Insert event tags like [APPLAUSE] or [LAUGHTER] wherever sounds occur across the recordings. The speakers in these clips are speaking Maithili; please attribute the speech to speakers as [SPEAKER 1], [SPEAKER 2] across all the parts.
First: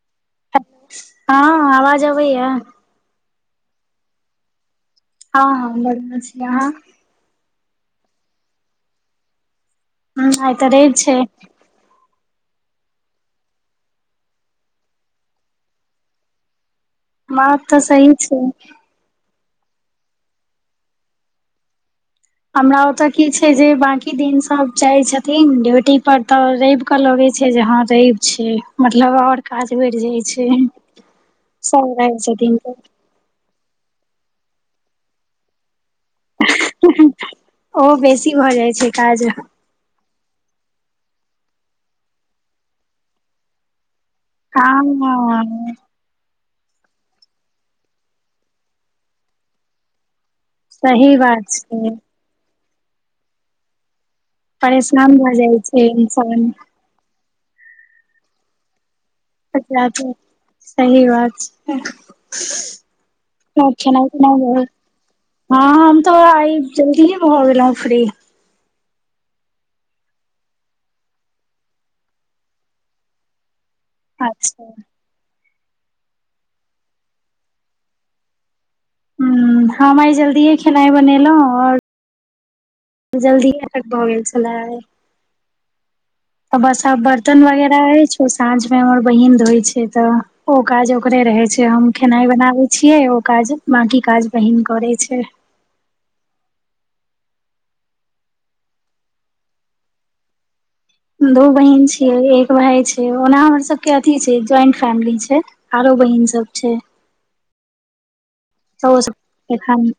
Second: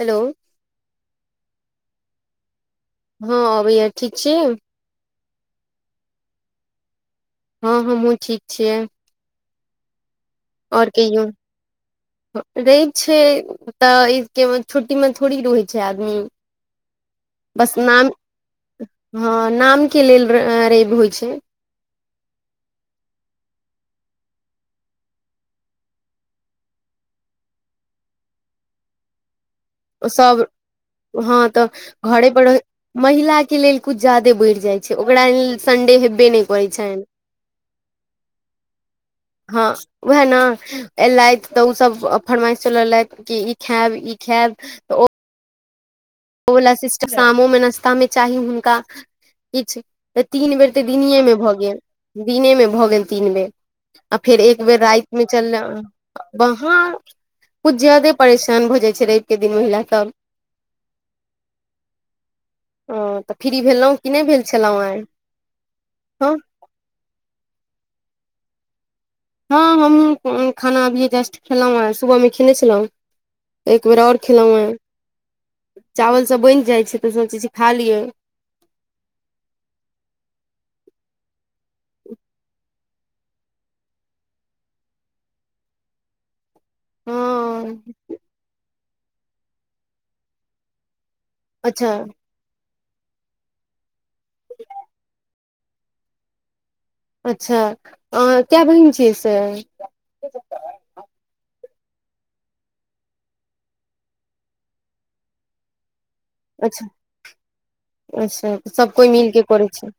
[SPEAKER 1] हेलो
[SPEAKER 2] हँ आवाज अबैया?
[SPEAKER 1] हँ अबैया ठीक छी?
[SPEAKER 2] हँ हँ ब बढ़ियां छी अहाँ?
[SPEAKER 1] हँ हमहुँ ठीक छियै।
[SPEAKER 2] ह आइ त रैव छैय।
[SPEAKER 1] रैव छैय तऽ इबके छुट्टी मे थोड़ी रहै छैय आदमी।
[SPEAKER 2] बात
[SPEAKER 1] बस
[SPEAKER 2] त
[SPEAKER 1] नाम
[SPEAKER 2] सही छैय।
[SPEAKER 1] हँ नामके लेल रैव होइ छैय।
[SPEAKER 2] हमरा ओतऽ की छैय जे बाँकी दिन सब जाइ छथिन ड्यूटी पर तऽ रैव के त की रैव छैय मतलब ओर
[SPEAKER 1] सब हँ तऽ
[SPEAKER 2] सब रहै
[SPEAKER 1] घरे पर
[SPEAKER 2] छथिन
[SPEAKER 1] रह
[SPEAKER 2] तऽ
[SPEAKER 1] महिला के लेल कुछ जादे बढ़ि जाइ छैय ओकरा लेल संडे हेबे नई करै छैन।
[SPEAKER 2] ओ बेसी भऽ जाइ छै काज
[SPEAKER 1] वहे न एलथि तऽ ओ सब फरमाइश चलेलैथ की इ खायब ई खायब तऽ
[SPEAKER 2] हँ
[SPEAKER 1] ओ ओ वला सिस्टर शामो मे नश्तामे चाही हुनका किछ तऽ तीन बेर तऽ
[SPEAKER 2] सही
[SPEAKER 1] दिनियेमे
[SPEAKER 2] बात
[SPEAKER 1] भऽ गेल
[SPEAKER 2] छै
[SPEAKER 1] दिनेमे भऽ गेल तीन बेर आ फेर एक बेर
[SPEAKER 2] परेशान
[SPEAKER 1] राइत मे
[SPEAKER 2] भऽ जाइ
[SPEAKER 1] चलला
[SPEAKER 2] छै इंसान
[SPEAKER 1] वहाँ किछ जादे परेशान भऽ जाइ छैय रैव क दिन महिला
[SPEAKER 2] एकरा तऽ
[SPEAKER 1] सभ।
[SPEAKER 2] [UNINTELLIGIBLE] खेनाइ
[SPEAKER 1] ह तऽ फ्री भेलहुँ कि
[SPEAKER 2] पिनाइ
[SPEAKER 1] नहि भेल
[SPEAKER 2] भ गेल
[SPEAKER 1] छलहुँ आइ
[SPEAKER 2] हँ हम तऽ
[SPEAKER 1] हँ
[SPEAKER 2] आइ जल्दी ही भ गेला। फ्री
[SPEAKER 1] हँ हमहूँ खाना अभीए जस्ट खेलहुँ हेँ सुबहमे खेने छलहुँ। एक बेर ओर खेलौ
[SPEAKER 2] अच्छा
[SPEAKER 1] हैं। चावल सब बनि जाइ छैय तऽ सोचै छी खा लीअइ।
[SPEAKER 2] हम् हम आइ जल्दिए खेनाइ बनेलहुँ ओर जल्दीय भऽ गेल छले आइ। बस आब बर्तन
[SPEAKER 1] हँ
[SPEAKER 2] वगैरह अइछ साँझ में हुमर बहीन धोइ छैय तऽ ओ काज ओकरे रहे छैय
[SPEAKER 1] अच्छा
[SPEAKER 2] हम खेनाइ बनाबे छियै ओ काज बाँकी काज बहिन करै छैय।
[SPEAKER 1] अच्छा अहाँ कय बहीन छियै से?
[SPEAKER 2] दो बहिन छिय एक भाय छीयय ओना हमर सबके अथी छैय ज्वइंट फैमिली छैय आरो बहिन छैय। सब छैय।
[SPEAKER 1] अचछा सब कोइ मिलके करै छै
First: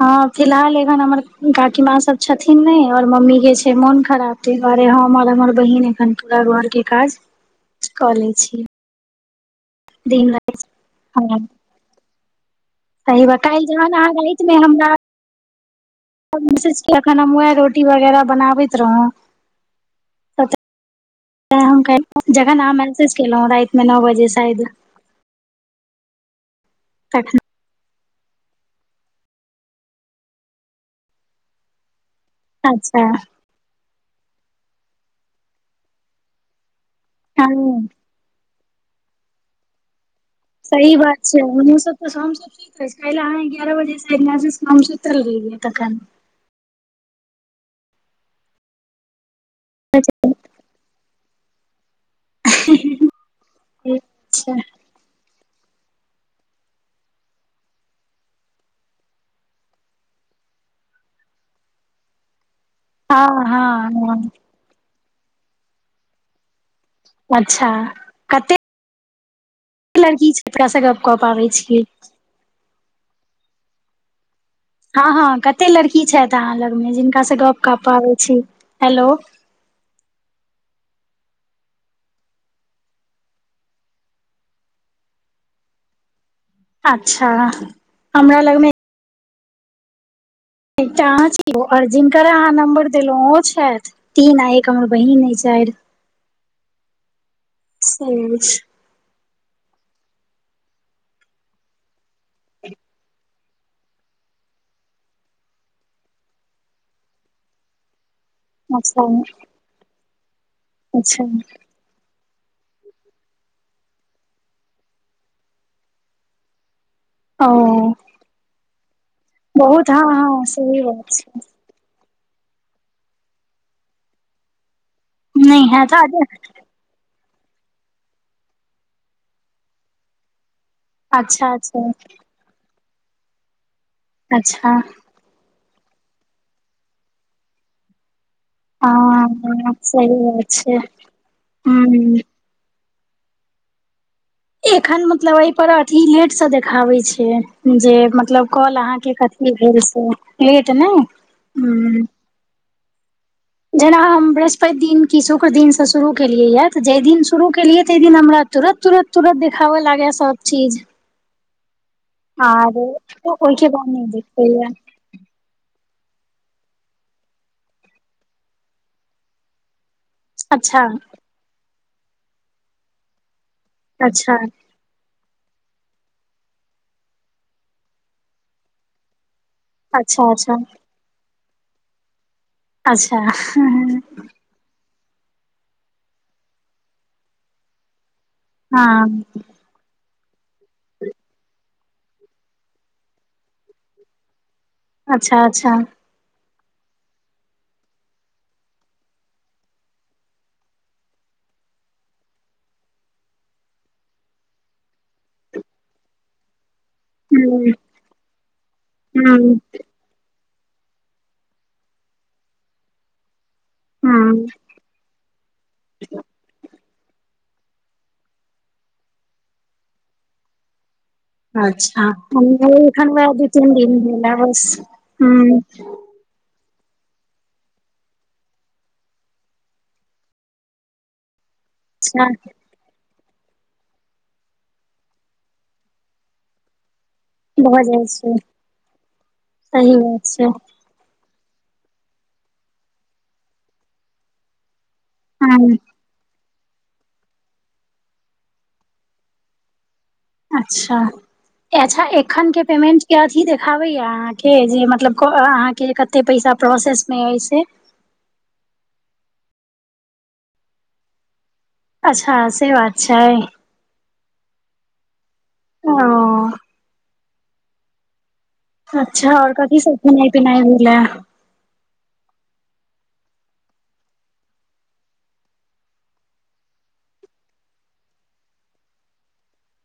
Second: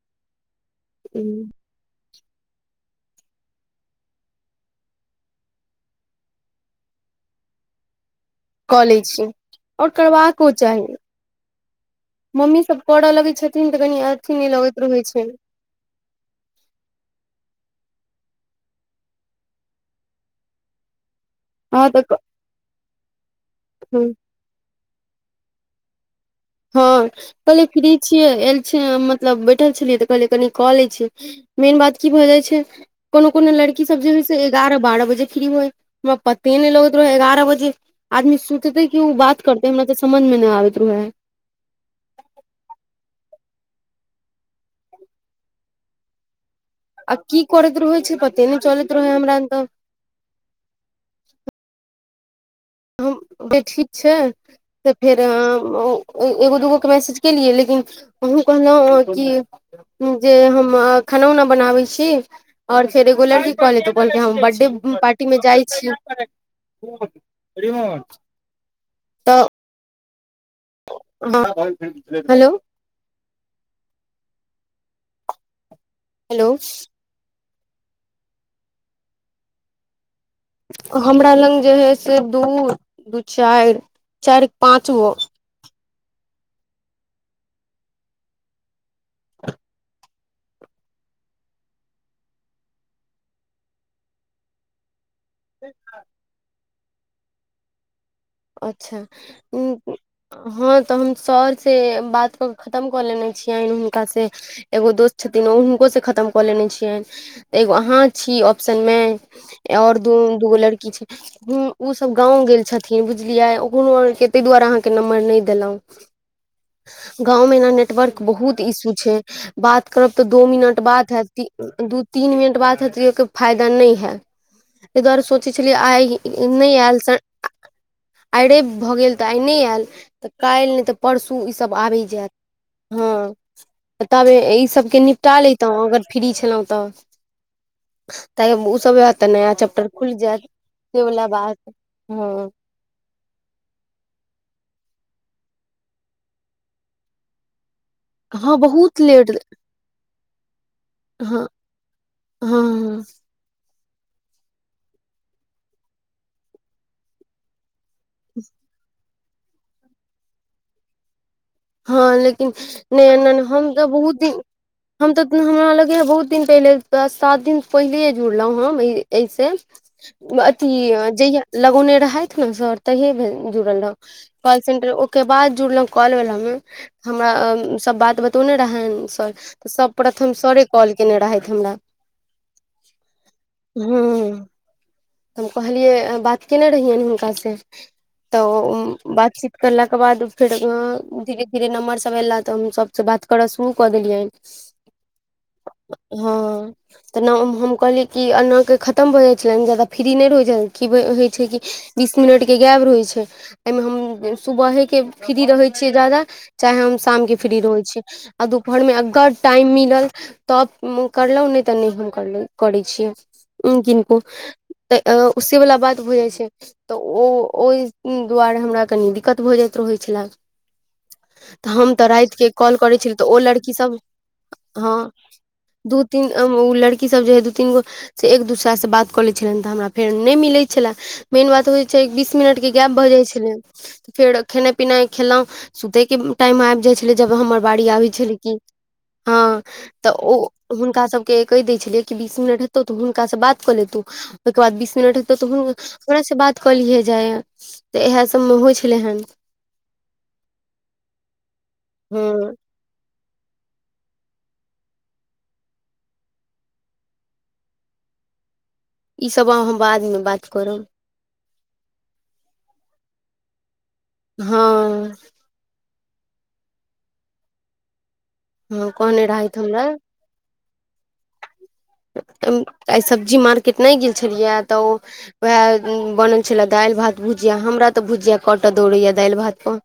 [SPEAKER 2] हँ फिलहाल एखन हमर काकी माँ सब छथिन नई आर मम्मी के छै मोन खराब तै दुआरे हम आर हमर बहिन एखन पूरा घरके काज कॉलेज
[SPEAKER 1] कऽ लै छी ओर करबाको
[SPEAKER 2] राति
[SPEAKER 1] चाही
[SPEAKER 2] हँ
[SPEAKER 1] मम्मी सब पड
[SPEAKER 2] सही
[SPEAKER 1] लगै
[SPEAKER 2] बात काल्हि
[SPEAKER 1] छथिन तऽ
[SPEAKER 2] जहन
[SPEAKER 1] कनि अथिी नहि लगैत रहैत छै
[SPEAKER 2] एखन हम उएह रोटी वगैरह बनाबैत रहौँ
[SPEAKER 1] हँ
[SPEAKER 2] तऽ
[SPEAKER 1] तऽ
[SPEAKER 2] [UNINTELLIGIBLE] जखन अहाँ मैसेज केलहुँ राति मे नओ बजे शायद
[SPEAKER 1] हँ
[SPEAKER 2] तखन
[SPEAKER 1] कहली फ्री छियै एल छी मतलब बैठल छलियै तऽ कहलियै कनि कऽ ले छी मेन बात की भऽ जाय छै
[SPEAKER 2] अच्छा
[SPEAKER 1] कोनो कोनो लड़की सब जे हय से एगारह बारह बजे फ्री होइ हमरा पते नहि लगत एगारह बजे
[SPEAKER 2] हँ
[SPEAKER 1] आदमी सुतते कि ओ बात करतेै हमरा से समझ मे नहि आबैत रहे है
[SPEAKER 2] ा सब तऽ हम सब सुति रहे छी क अहाँ एगारह बजे से हम सुतल रहियै तखन
[SPEAKER 1] आ की करैत रहै छै पते नहि चलैत रहै हमरा तऽ
[SPEAKER 2] अचछ [UNINTELLIGIBLE]
[SPEAKER 1] हम ठीक छै
[SPEAKER 2] अच्छा
[SPEAKER 1] तऽ फेर एगो दुगो के मैसेज के लिए लेकिन कहलु की‌ जे हम खाना उना बनाबै छी ओर फेर एगो‌
[SPEAKER 2] हँ
[SPEAKER 1] लड़की की कहले
[SPEAKER 2] हँ
[SPEAKER 1] तऽ कहल
[SPEAKER 2] हँ
[SPEAKER 1] हम बर्थडे पार्टी मे जाइ छी
[SPEAKER 2] अच्छा कते
[SPEAKER 1] तऽ
[SPEAKER 2] लड़की छै जेकरा से गप कऽ
[SPEAKER 1] ह
[SPEAKER 2] पाबै छी
[SPEAKER 1] हेलो [UNINTELLIGIBLE]
[SPEAKER 2] हँ हँ कते लड़की छथि
[SPEAKER 1] हेलो
[SPEAKER 2] अहाँ लगमे जिनकाँ सॅं गप कपाबे छी हेलो
[SPEAKER 1] हमरा लग जे हइ से दू दू चारि चारि पाँचो गो
[SPEAKER 2] अच्छा हमरा लग में एकटा अछी जिनक अहाँ नं्बर देलहुं ओ छथि तीन आ एक हमर बहिन अय चारि से अछि
[SPEAKER 1] अच्छा [UNINTELLIGIBLE] हँ तऽ हम सर से बात कऽ के खतम कऽ लेने छियनि हुनका से एगो दोस्त छै उनको से खतम को लेने छिये एगो आहं छी ऑप्शन मे
[SPEAKER 2] अच्छा
[SPEAKER 1] ओर दुगो लड़की छै
[SPEAKER 2] अच्छा
[SPEAKER 1] ओ सब गाँंव गेल छथिन लिन बुझलियै ओ आके ताहि दुआरे अहाँके नम्बर नहि देलहुँ। गाँंव मे एना
[SPEAKER 2] ओ
[SPEAKER 1] नेटवर्क बहुत इशू छैय। बात
[SPEAKER 2] बहुत हँ
[SPEAKER 1] करब तऽ
[SPEAKER 2] हँ
[SPEAKER 1] दो मिनट
[SPEAKER 2] सही
[SPEAKER 1] बात
[SPEAKER 2] छै
[SPEAKER 1] हैत दू तीन मिनट बात हैत ओके फायदा नहि है ताहि दुआरे सोचे
[SPEAKER 2] नहि
[SPEAKER 1] छलियै
[SPEAKER 2] हैत
[SPEAKER 1] आइ नहि आयल स आइ रवि भऽ गेल तऽ आइने आयल तऽ काल्हि नहि तऽ परसू
[SPEAKER 2] अच्छा
[SPEAKER 1] ईसभ
[SPEAKER 2] अच्छा
[SPEAKER 1] आबि जायत हँ तब ई
[SPEAKER 2] अच्छा
[SPEAKER 1] सबके निपटा ले तऽ अगर फ्री छलहुँ तऽ त ओ सब तऽ नया
[SPEAKER 2] हँ
[SPEAKER 1] चैप्टर
[SPEAKER 2] सही
[SPEAKER 1] खुलि जायत
[SPEAKER 2] बात छै
[SPEAKER 1] से वला बात
[SPEAKER 2] हूँ
[SPEAKER 1] हॅं
[SPEAKER 2] एखन मतलब एहि पर अथी लेट से देखाबै छै जे मतलब
[SPEAKER 1] हँ
[SPEAKER 2] काॅल
[SPEAKER 1] बहुत
[SPEAKER 2] अहाँके
[SPEAKER 1] लेट
[SPEAKER 2] कथी भेल से लेट नहि
[SPEAKER 1] हँ
[SPEAKER 2] हुॅ
[SPEAKER 1] हँ
[SPEAKER 2] जेना हम बृहस्पति दिन कि शुक्र दिनसँ शुरू केलियैए तऽ जाहि दिन शुरू केलियै तइ दिन हमरा तुरत तुरत तुरत देखाब लागै सब चीज
[SPEAKER 1] हँ लेकिन
[SPEAKER 2] आर
[SPEAKER 1] नहि ए नहि
[SPEAKER 2] ओहिके
[SPEAKER 1] हम तऽ
[SPEAKER 2] बाद नहि
[SPEAKER 1] बहुत दिन
[SPEAKER 2] देखैय
[SPEAKER 1] हम तऽ हमरा लग बहुत दिन पहिले सात दिन पहिले जुड़लहुँ हम एहिस अथी
[SPEAKER 2] अच्छा
[SPEAKER 1] जहिया लगौने रहथि ने सर तहिये भेल जुड़ल रह
[SPEAKER 2] अच्छा
[SPEAKER 1] कॉल सेंटर ओके बाद जुड़लो कॉल वाला मे। हमरा सब बात बतौने रहैन सर तऽ सब
[SPEAKER 2] अच्छा
[SPEAKER 1] प्रथम
[SPEAKER 2] अच्छा
[SPEAKER 1] सरे कॉल केने रहथि। हमरा
[SPEAKER 2] अच्छा
[SPEAKER 1] तऽ हम कहलियै बात कयने रहियैनि हुनकासँ। तऽ
[SPEAKER 2] हँ
[SPEAKER 1] बातचीत करलाक के बाद फेर धीरे धीरे नम्बर सभ अयला तऽ हम सभसँ बात करय शुरू कऽ देलियनि
[SPEAKER 2] अच्छा अच्छा
[SPEAKER 1] त ना हम कहलिय कि एना के खतम भ जाइ छलेन जा फ्री नहि रहहि जाइ कि होइ छैय कि बीस मिनटके गायब रहै छैय एहिमे हम सुबहे के फ्री रहै छियै जदा चाहे हम शामके फ्री
[SPEAKER 2] हूँ
[SPEAKER 1] रहै छी आ दुपहरमे अगर
[SPEAKER 2] हूँ
[SPEAKER 1] टाइम मिलल तब मुकरलहु नहि त नहि हम करलौं करै छियै किनको
[SPEAKER 2] हूँ
[SPEAKER 1] त उ सेवला बात भ जाइ छैय। त ओ ओहि दुआरे हमरा कनि दिक्कत भ जाइत रहैत छलए। त हम
[SPEAKER 2] अच्छा
[SPEAKER 1] त रात के
[SPEAKER 2] हमरो
[SPEAKER 1] कॉल करै
[SPEAKER 2] एखन
[SPEAKER 1] छलै त
[SPEAKER 2] वएह
[SPEAKER 1] ओ
[SPEAKER 2] दू
[SPEAKER 1] लड़की
[SPEAKER 2] तीन
[SPEAKER 1] सब
[SPEAKER 2] दिन भेल हँ बस
[SPEAKER 1] हँ
[SPEAKER 2] हूँ
[SPEAKER 1] दू तीन ओ लड़कीसब जे हइ दू तीन गो से एक दूसरास बात क लै छलनि त हमरा फेर नहि मिलै छलय। मेन बात होइ छैय एक
[SPEAKER 2] अच्छा
[SPEAKER 1] बीस मिनट के गैप भ जाइ छैय। फेर खेना पीनाइ खेलौं सुते के टाइम मे आब जाइ छैय। जब हमर
[SPEAKER 2] भऽ
[SPEAKER 1] बड़ी
[SPEAKER 2] जाइ
[SPEAKER 1] आबी
[SPEAKER 2] छै
[SPEAKER 1] छलै कि हँ
[SPEAKER 2] सही
[SPEAKER 1] त
[SPEAKER 2] बात छै
[SPEAKER 1] ओ हुनका सब के कहि दै छलियै कि बीस मिनट हेतौ त हुनका स बात क ले तु ओहिके बाद बीस मिनट हेतउ त
[SPEAKER 2] हूँ
[SPEAKER 1] हमरा से बात कलिहे जाइए त इएह सबमे होइ छलै एहेन
[SPEAKER 2] अच्छा अछा एखन के पेमेंट के अथी देखाबैया अहाँके जे मतलब अहाँके कते पैसा प्रसेस मे अइ से?
[SPEAKER 1] इसब अहाँ बादमे बात करब।
[SPEAKER 2] अच्छा से बात छैय।
[SPEAKER 1] हँ
[SPEAKER 2] ओ
[SPEAKER 1] हँ कहने
[SPEAKER 2] अच्छा आओर
[SPEAKER 1] रहथि
[SPEAKER 2] कथी
[SPEAKER 1] हमरा
[SPEAKER 2] सब खेनाइ पिनाइ भेलै?
[SPEAKER 1] आइ सब्जी मार्केट नहि गेल छलियै त वएह बनल छले दालि भात भूज जिया हमरा त भुजिया कट दौड़ैया दालि भात पर।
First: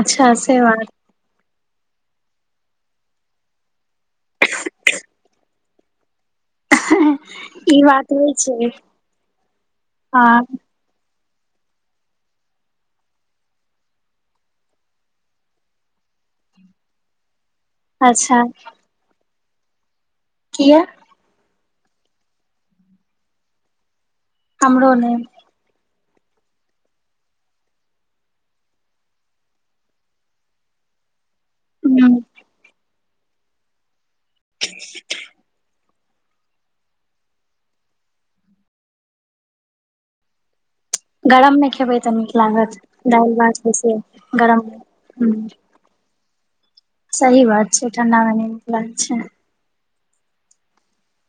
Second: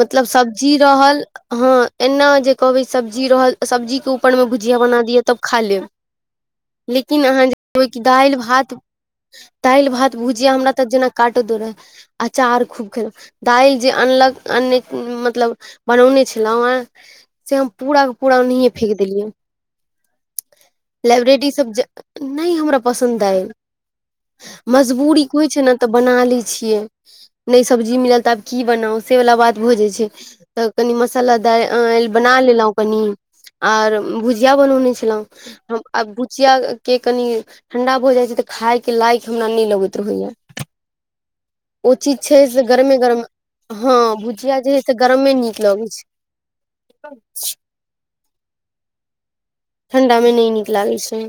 [SPEAKER 1] मतलब
[SPEAKER 2] से
[SPEAKER 1] सब्जी
[SPEAKER 2] बात
[SPEAKER 1] रहल हँ एना जे कहबै सब्जी रहल सब्जी के ऊपर मे भुजिया बना दिय तब खा लेब लि किन अहाँ
[SPEAKER 2] ई
[SPEAKER 1] बै कि
[SPEAKER 2] बात होइ
[SPEAKER 1] दालि
[SPEAKER 2] छै
[SPEAKER 1] भात दालि भात
[SPEAKER 2] हँ
[SPEAKER 1] भुजिया हमरा त जेना काट दो रहे अचार खूब खेलौ दालि जे अनलक अनने मतलब बनौन नहि छलहु ह से हम पूरा के पूरा
[SPEAKER 2] अच्छा
[SPEAKER 1] ओनहिये फेेक देलियै।
[SPEAKER 2] किया
[SPEAKER 1] लाइब्रेरी सब ज नहि हमरा पसन्द अइ
[SPEAKER 2] हमरो नै
[SPEAKER 1] मजबूरी कोइ छैय ने त बना लई छियै नहि सब्जी मिलल त आब की बनाउ से वला बात भ जई छैय त कनि मस सला दि
[SPEAKER 2] हूँ
[SPEAKER 1] बना लेलहुँ कनी आर भुजिया बनौने छलहुँ आ भुचिया के कनि ठण्डा भ जाइ छैय त खायके लायक हमरा नहि लगैत रहैया
[SPEAKER 2] गरम मे
[SPEAKER 1] ओ
[SPEAKER 2] खेबै तऽ
[SPEAKER 1] चीज
[SPEAKER 2] नीक
[SPEAKER 1] छैय से
[SPEAKER 2] लागत
[SPEAKER 1] गरमे गरम
[SPEAKER 2] दालि भात बेसी
[SPEAKER 1] हँ भुजिया
[SPEAKER 2] गरम
[SPEAKER 1] जे है से
[SPEAKER 2] मे
[SPEAKER 1] गरमे
[SPEAKER 2] हूँ
[SPEAKER 1] नीक लगै छ
[SPEAKER 2] सही बात छैय ठण्डा मे नहि नीक लागै छैय।
[SPEAKER 1] ठण्डा मे नहि नीक लागै छैय।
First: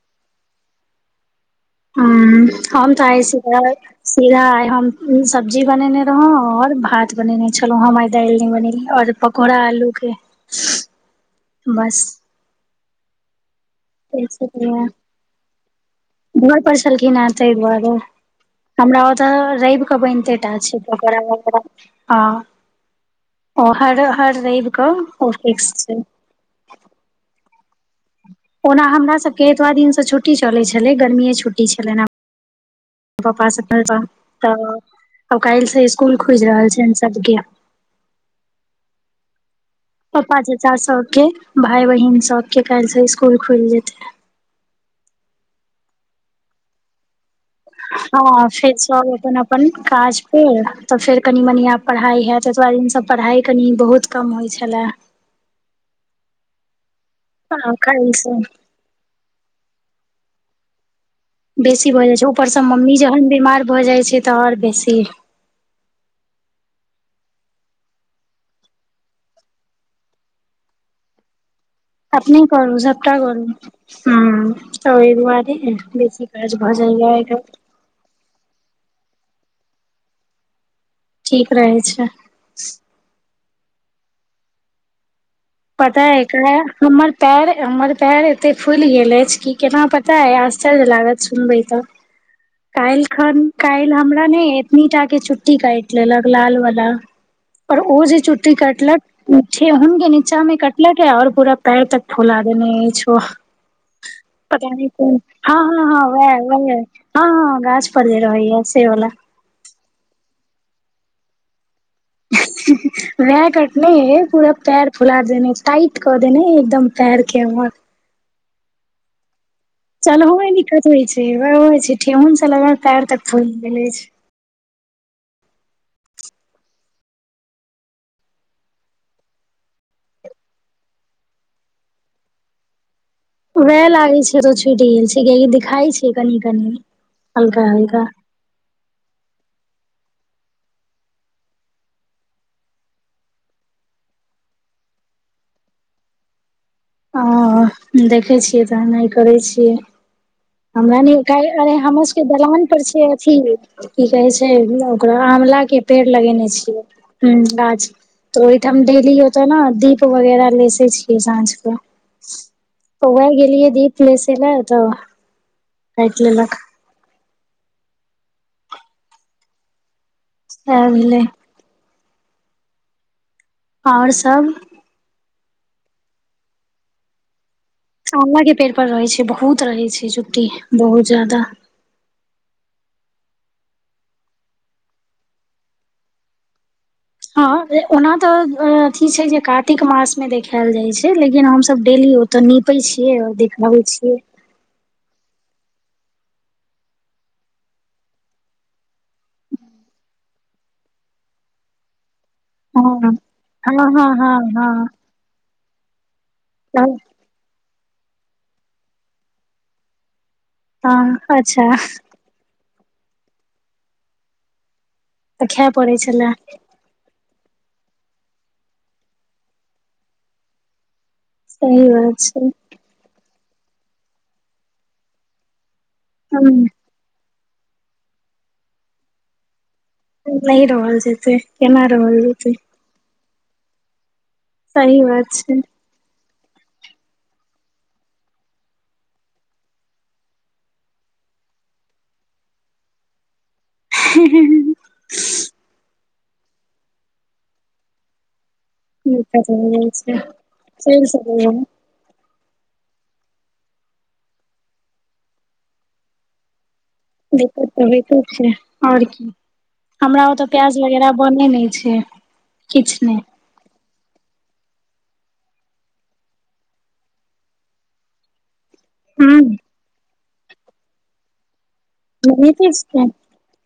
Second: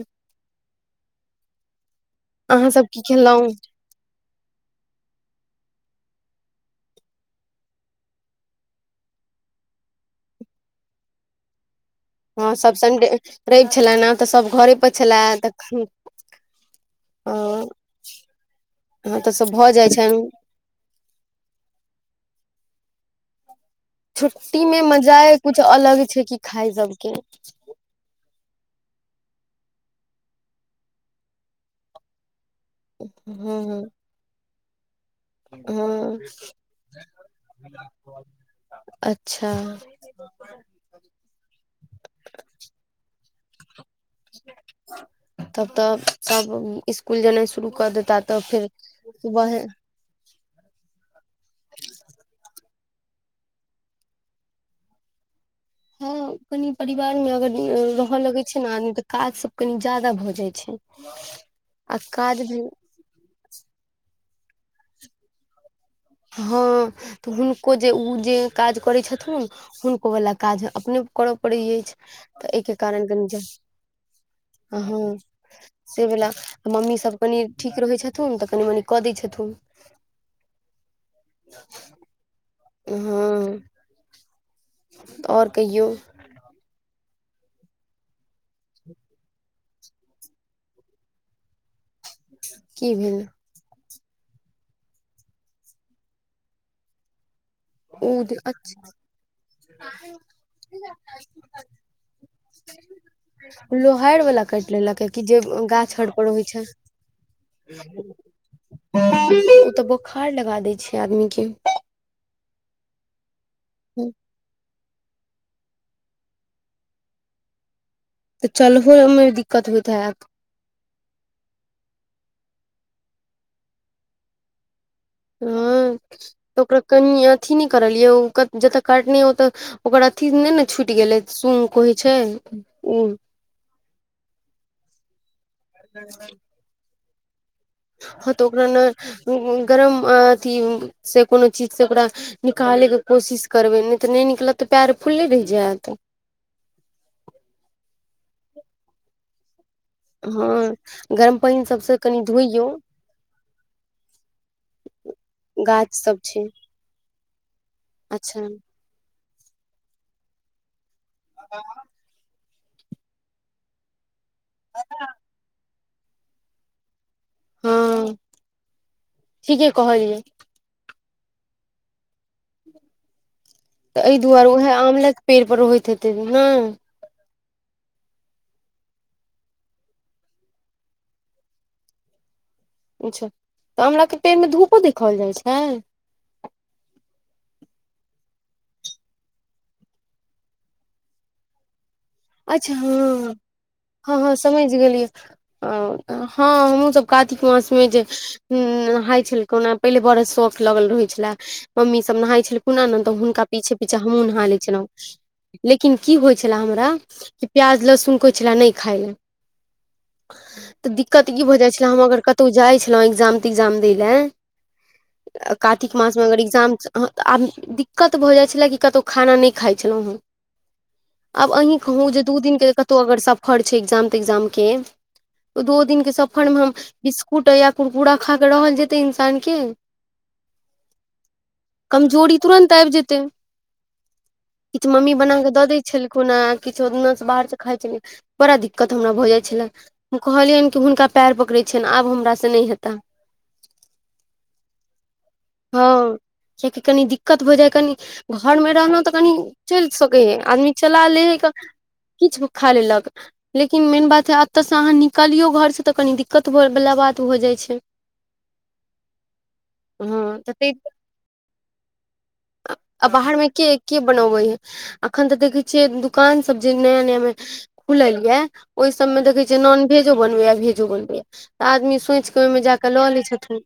[SPEAKER 2] ह्म हम त आइ
[SPEAKER 1] खेलहुँ
[SPEAKER 2] सीधा सीधा आइ हम सब्जी बनेने रहौं और भात बनेने छलहु हम दालि नहि बनेली ओर पकौड़ा आलू के बस
[SPEAKER 1] हँ सब संडे रवि छलै न त
[SPEAKER 2] एहि
[SPEAKER 1] सब घरे
[SPEAKER 2] रहै।
[SPEAKER 1] पर छलै तखन
[SPEAKER 2] घर पर छलखिन ए तहि दुआरे हमरा
[SPEAKER 1] हँ
[SPEAKER 2] ओत
[SPEAKER 1] तऽ सब भऽ जाइ
[SPEAKER 2] रवि क
[SPEAKER 1] छनि
[SPEAKER 2] बनिते टा छै पकौड़ा वकौड़ा हँ ओ हर हर रवि
[SPEAKER 1] छुट्टीमे
[SPEAKER 2] कऽ ओ
[SPEAKER 1] मजाए कुछ
[SPEAKER 2] फिक्स
[SPEAKER 1] अलग छै कि खाय सबके
[SPEAKER 2] ओना हमरा सबके एतबा दिनस छुट्टी चलै छलै गर्मीए छुट्टी छलै न
[SPEAKER 1] ह्म ह्म
[SPEAKER 2] त अब काल्हि से स्कुल खुजि रहल छैन सबके
[SPEAKER 1] अचछा
[SPEAKER 2] पप्पा चाचा सब के भाय बहिन सब के काइल से स्कूल खुल जेतै
[SPEAKER 1] तब तऽ सब स्कूल जेनाइ शुरू क देतै
[SPEAKER 2] हँ फेर सब अपन अपन काज पेर तऽ फेर कनि मनी आ पढ़ाई है ततो दिन त पढ़ाइ कनि बहुत कम होइ छलै
[SPEAKER 1] हँ कनि परिवार मे अगर
[SPEAKER 2] काल्हि
[SPEAKER 1] रहय
[SPEAKER 2] से
[SPEAKER 1] लगैत छै ने आदमी तऽ काज सब कनि ज्यादा भऽ जा जाइ छै
[SPEAKER 2] बेसी
[SPEAKER 1] आ
[SPEAKER 2] भऽ जाइ छै
[SPEAKER 1] काज भी
[SPEAKER 2] ऊपरसँ मम्मी जहन बीमार भऽ जाइ छै तऽ और बेसी
[SPEAKER 1] हँ तऽ हुनको जे ओ जे काज करैत छथुन हुनको वला काज अपने कर
[SPEAKER 2] अपने करू सबटा करू हूँ ओहि दुआरे काज भऽ जाइया
[SPEAKER 1] मम्मीसब
[SPEAKER 2] आइ
[SPEAKER 1] कनि
[SPEAKER 2] काल्हि
[SPEAKER 1] ठीक रहै छथुन तऽ कनि मनि कऽ दै छथुन
[SPEAKER 2] ठीक रहै छै
[SPEAKER 1] हँ आओर कहियौ
[SPEAKER 2] पता अय एकरा हमर पैर हमर पैर एते फुइल गेल अछि कि केना पता अइ आश्चर्य लागत सुनबै तऽ
[SPEAKER 1] की
[SPEAKER 2] काइल
[SPEAKER 1] भेल
[SPEAKER 2] खन काइल हमरा ने एतनीटा के चुट्टी काइट लेलक लाल बला पर ओ जे
[SPEAKER 1] उ
[SPEAKER 2] चुटि कटलक उ ठेहुनके नि नै कटलक है और पूरा पैर तक फुला देने अइछ ओ
[SPEAKER 1] लोहार वाला
[SPEAKER 2] पता
[SPEAKER 1] काटि
[SPEAKER 2] नहि
[SPEAKER 1] लेलक
[SPEAKER 2] कोन
[SPEAKER 1] कि जे
[SPEAKER 2] हँ हँ
[SPEAKER 1] गाछ
[SPEAKER 2] हँ
[SPEAKER 1] हर पर
[SPEAKER 2] वएह
[SPEAKER 1] रहै छै
[SPEAKER 2] वह है हँ हँ गाछ पर जै रहै है से वला
[SPEAKER 1] ओ तऽ बोखार लगा दै छै आदमी के
[SPEAKER 2] वएह कटने है पूरा पैर फुला देने टाइट कऽ देने एकदम पैरके हमर
[SPEAKER 1] त चलहो में दिक्क
[SPEAKER 2] चल हो मे [UNINTELLIGIBLE] दिक्कत होइ छैय हो छैय ठेहुन तलबा काइर तक फुइल गेले छैय।
[SPEAKER 1] हँ तऽ ओकरा कनि अथी नहि करलियौ जत काटने ओतऽ ओकरा अथी नहि ने छुटि गेलै सुंग कहै छैय ओ
[SPEAKER 2] वएह लागै छै तऽ छूटि गेल छै कियकि दिखाई छै कनि कनी
[SPEAKER 1] हँ तऽ ओकरा ने गरम अथि से कोनो चिज से ओकरा निकालै के कोशिश करबै नै त नै निकलत पैर फुल्ले रहि जायत
[SPEAKER 2] ओ देखै छियै तऽ नहि करै छियै
[SPEAKER 1] हँ
[SPEAKER 2] हमरा नै
[SPEAKER 1] गरम
[SPEAKER 2] ओकाय
[SPEAKER 1] पानि
[SPEAKER 2] अरे
[SPEAKER 1] सबसँ
[SPEAKER 2] हमर
[SPEAKER 1] कनि
[SPEAKER 2] सबके दलान
[SPEAKER 1] धोइयौ
[SPEAKER 2] पर छै अथी की कहै छै ओकरा आमला के
[SPEAKER 1] गाछ
[SPEAKER 2] पेड़
[SPEAKER 1] सब छै
[SPEAKER 2] लगेने छियै ह्म गाछ
[SPEAKER 1] अच्छा
[SPEAKER 2] तोरैऽ ओहिठाम डेली ओत न दीप वगैरह लेसै छियै साँझ क पौआ गेलियै दीप लेस लए तऽ काइट लेलक
[SPEAKER 1] हँ ठीके कहलियै
[SPEAKER 2] सैह भैलय
[SPEAKER 1] तऽ
[SPEAKER 2] आओर
[SPEAKER 1] एहि दुआरे
[SPEAKER 2] सब
[SPEAKER 1] उहै आमले के पेड़ पर होता हेतै नै
[SPEAKER 2] आमला के पेड़ पर रहै छै बहुत रहै छै चुट्टी बहुत जादा
[SPEAKER 1] अच्छा तऽ आमलाके पेड़मे धूपो देखाओल जाइ छै
[SPEAKER 2] हँ ओना तऽ अथी छै जे कातिक मासमे देखायल जाइत छै लेकिन हमसब डेली ओतऽ
[SPEAKER 1] अच्छा
[SPEAKER 2] नीपे छियै
[SPEAKER 1] हँ
[SPEAKER 2] देखाबै छियै।
[SPEAKER 1] अ हँ हमहूँसब कातिक मासमे जे नहाइत छलखिन हना पहिले बरसो लगल रहै छले मम्मी सब नहाइ छल खेलखु
[SPEAKER 2] हँ
[SPEAKER 1] न हुनका पीछे
[SPEAKER 2] हँ
[SPEAKER 1] पीछे
[SPEAKER 2] हँ
[SPEAKER 1] हमहुँ
[SPEAKER 2] हँ
[SPEAKER 1] नहा ले छलौ
[SPEAKER 2] हँ
[SPEAKER 1] लेकिन की होइ छले हमरा।
[SPEAKER 2] तऽ
[SPEAKER 1] कि प्याज लहसुन कुछ लेनहि खाइ ले। तऽ दिक्कत
[SPEAKER 2] हँ
[SPEAKER 1] ई भऽ
[SPEAKER 2] अच्छा
[SPEAKER 1] जाइत छलै हम अगर कतहु जाइ छलहुँ एग्जाम तिक्जाम दै लए
[SPEAKER 2] तऽ खाय
[SPEAKER 1] कार्तिक
[SPEAKER 2] पड़ै
[SPEAKER 1] मास मे
[SPEAKER 2] छलए
[SPEAKER 1] अगर एग्जाम ह आब दिक्कत भऽ जाइ छलै कि कतहु खाना नहि खाइ छलहुँ हेँ आब अहीं
[SPEAKER 2] सही
[SPEAKER 1] कहुं
[SPEAKER 2] बात
[SPEAKER 1] जे दु
[SPEAKER 2] छै
[SPEAKER 1] दिन के जे कत्तौ अगर सफर छैय एग्जाम तिग्जाम के त ओ दो दिन के सफर
[SPEAKER 2] हूँ
[SPEAKER 1] मे हम बिस्कुट या कुरकुरा खा के रहल जेतै इंसान के
[SPEAKER 2] नहि रहल जेतै केना रहल
[SPEAKER 1] कमजोरी
[SPEAKER 2] जेतै
[SPEAKER 1] तुरन्त आबि जेतै। ई तऽ
[SPEAKER 2] सही
[SPEAKER 1] मम्मी
[SPEAKER 2] बात
[SPEAKER 1] बना क
[SPEAKER 2] छै
[SPEAKER 1] दऽ दै छलखुन हैं। किछो दिना स बाहर से खाइ छलियै बड़ा दिक्कत हमरा भऽ जाय छलै कहलियनि कि हुनका पैर पकड़े छनि आब हमरा से नहि हेता। हँ कियाकि कनि दिक्कत भ जाइ कनि घरमे रहलहुँ तऽ कनि
[SPEAKER 2] दिक्कत हो
[SPEAKER 1] चलि
[SPEAKER 2] जाइ छै
[SPEAKER 1] सकै हइ आदमी
[SPEAKER 2] चलि
[SPEAKER 1] चला लै हइ कऽ
[SPEAKER 2] सकैये
[SPEAKER 1] किछु खा लेलक लेकिन मेन बात हे एते से अहाँ निकलियो घर से त कनी दिक्कत भ
[SPEAKER 2] दिक्कत तऽ होइते छैय और की हमरा
[SPEAKER 1] हँ
[SPEAKER 2] ओतऽ
[SPEAKER 1] तऽ ताहि
[SPEAKER 2] प्याज वगैरह बने नहि छैय किछु
[SPEAKER 1] आ
[SPEAKER 2] नहि।
[SPEAKER 1] बाहरमे के के बनबै हइ अखन तऽ देखै छियै दुकान सब जे नया नया मे खुलल यऽ ओहि सभमे
[SPEAKER 2] हूँ
[SPEAKER 1] देखै छियै नॉन भेजो बनबैया भेजो बनबैया। तऽ आदमी सोचि कऽ ओहिमे
[SPEAKER 2] लगेते
[SPEAKER 1] जा कऽ
[SPEAKER 2] छियै
[SPEAKER 1] लऽ लै छथिन।